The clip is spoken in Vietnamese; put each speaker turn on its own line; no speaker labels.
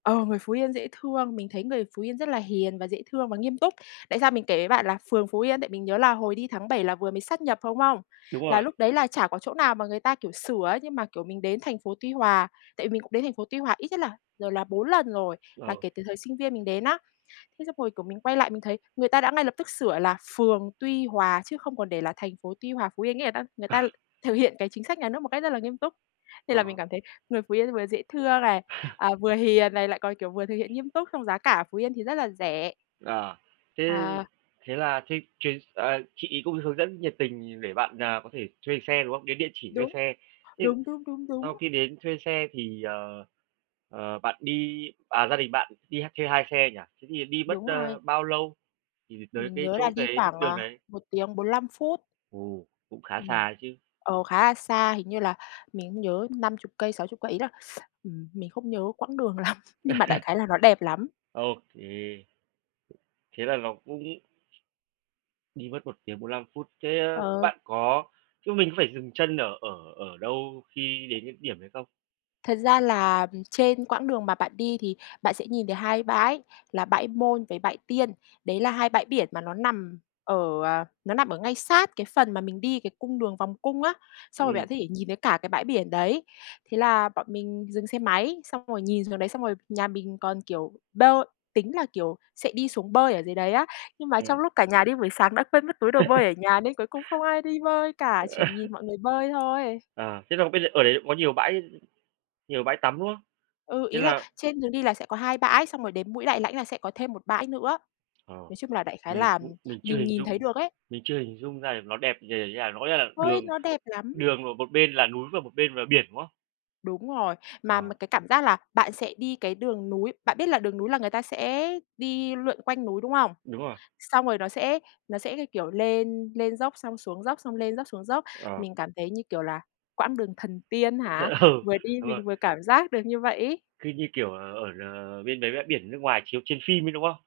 Ờ, người Phú Yên dễ thương, mình thấy người Phú Yên rất là hiền và dễ thương và nghiêm túc. Tại sao mình kể với bạn là phường Phú Yên, tại mình nhớ là hồi đi tháng 7 là vừa mới sát nhập thôi, đúng không?
Đúng
Là
rồi.
lúc đấy là chả có chỗ nào mà người ta, kiểu, sửa ấy, nhưng mà, kiểu, mình đến thành phố Tuy Hòa. Tại vì mình cũng đến thành phố Tuy Hòa ít nhất là rồi là 4 lần rồi, là
Ừ.
kể từ thời sinh viên mình đến á. Thế xong rồi, kiểu, mình quay lại mình thấy người ta đã ngay lập tức sửa là phường Tuy Hòa chứ không còn để là thành phố Tuy Hòa, Phú Yên, nghĩa là ta người
À.
ta thực hiện cái chính sách nhà nước một cách rất là nghiêm túc. Thế
Ờ,
là mình
ờ.
cảm thấy người Phú Yên vừa dễ thương này, à, vừa hiền này, lại còn, kiểu, vừa thực hiện nghiêm túc, xong giá cả ở Phú Yên thì rất là rẻ.
À, thế
À.
thế là thế chuyến ờ, chị ấy cũng hướng dẫn nhiệt tình để bạn, à, có thể thuê xe, đúng không? Đến địa chỉ thuê
Đúng.
xe. Thế
Đúng, đúng, đúng,
sau
đúng.
khi đến thuê xe thì, ờ, ờ, bạn đi à, gia đình bạn đi ha thuê 2 xe nhỉ? Thế thì đi mất,
Đúng
ơ,
rồi.
bao lâu thì thì tới
Mình
cái
nhớ là
chỗ
đi
cái
khoảng,
đường
à,
đấy?
1 tiếng 45 phút.
Ồ, cũng khá
Ừm.
xa đấy chứ.
Ờ, khá là xa, hình như là mình không nhớ 50 cây, 60 cây. Ý là, ừm, mình không nhớ quãng đường lắm, nhưng mà đại khái là nó đẹp lắm.
Ô kê. Thế là ló cũng đi mất 1 tiếng 45 phút. Thế, ơ,
Ờ.
bạn có chứ mình có phải dừng chân ở ở ở đâu khi đến cái điểm đấy không?
Thật ra là, ừm, trên quãng đường mà bạn đi thì bạn sẽ nhìn thấy 2 bãi, là Bãi Môn với Bãi Tiên. Đấy là 2 bãi biển mà nó nằm ở, ờ, nó nằm ở ngay sát cái phần mà mình đi cái cung đường vòng cung á. Xong rồi
Ừm.
bạn có thể nhìn thấy cả cái bãi biển đấy. Thế là bọn mình dừng xe máy, xong rồi nhìn xuống đấy, xong rồi nhà mình còn, kiểu, bơi tính là, kiểu, sẽ đi xuống bơi ở dưới đấy á. Nhưng mà
Ờ.
trong lúc cả nhà đi buổi sáng đã quên mất túi đồ bơi ở nhà, nên cuối cùng không ai đi bơi cả, chỉ nhìn mọi người bơi thôi.
À, thế là bây giờ ở đấy có nhiều bãi nhiều bãi tắm, đúng không?
Ừ,
Thế
ý là
là
trên đường đi là sẽ có 2 bãi, xong rồi đến mũi Đại Lãnh là sẽ có thêm 1 bãi nữa.
Ờ,
Nói chung là đại khái
mình
là
cũng mình chưa
nhìn
hình
nhìn thấy
dung,
được ấy.
mình chưa hình dung ra được nó đẹp nh nh như nào. Nó có nghĩa là
Ôi,
đường
nó đẹp lắm!
đường một một bên là núi và một bên là biển, đúng không?
Đúng rồi. Mà
Ờ.
mà cái cảm giác là bạn sẽ đi cái đường núi bạn biết là đường núi là người ta sẽ đi lượn quanh núi, đúng không?
Đúng rồi.
Xong rồi nó sẽ nó sẽ cái kiểu lên lên dốc xong xuống dốc, xong lên dốc xuống dốc.
Ờ.
Mình cảm thấy như kiểu là quãng đường thần tiên hả,
[unintelligible] Ừ,
vừa đi
đúng rồi.
mình vừa cảm giác được như vậy ấy.
Cứ như kiểu, ờ, ở, ờ, bên mấy bãi biển nước ngoài chiếu trên phim ấy, đúng không?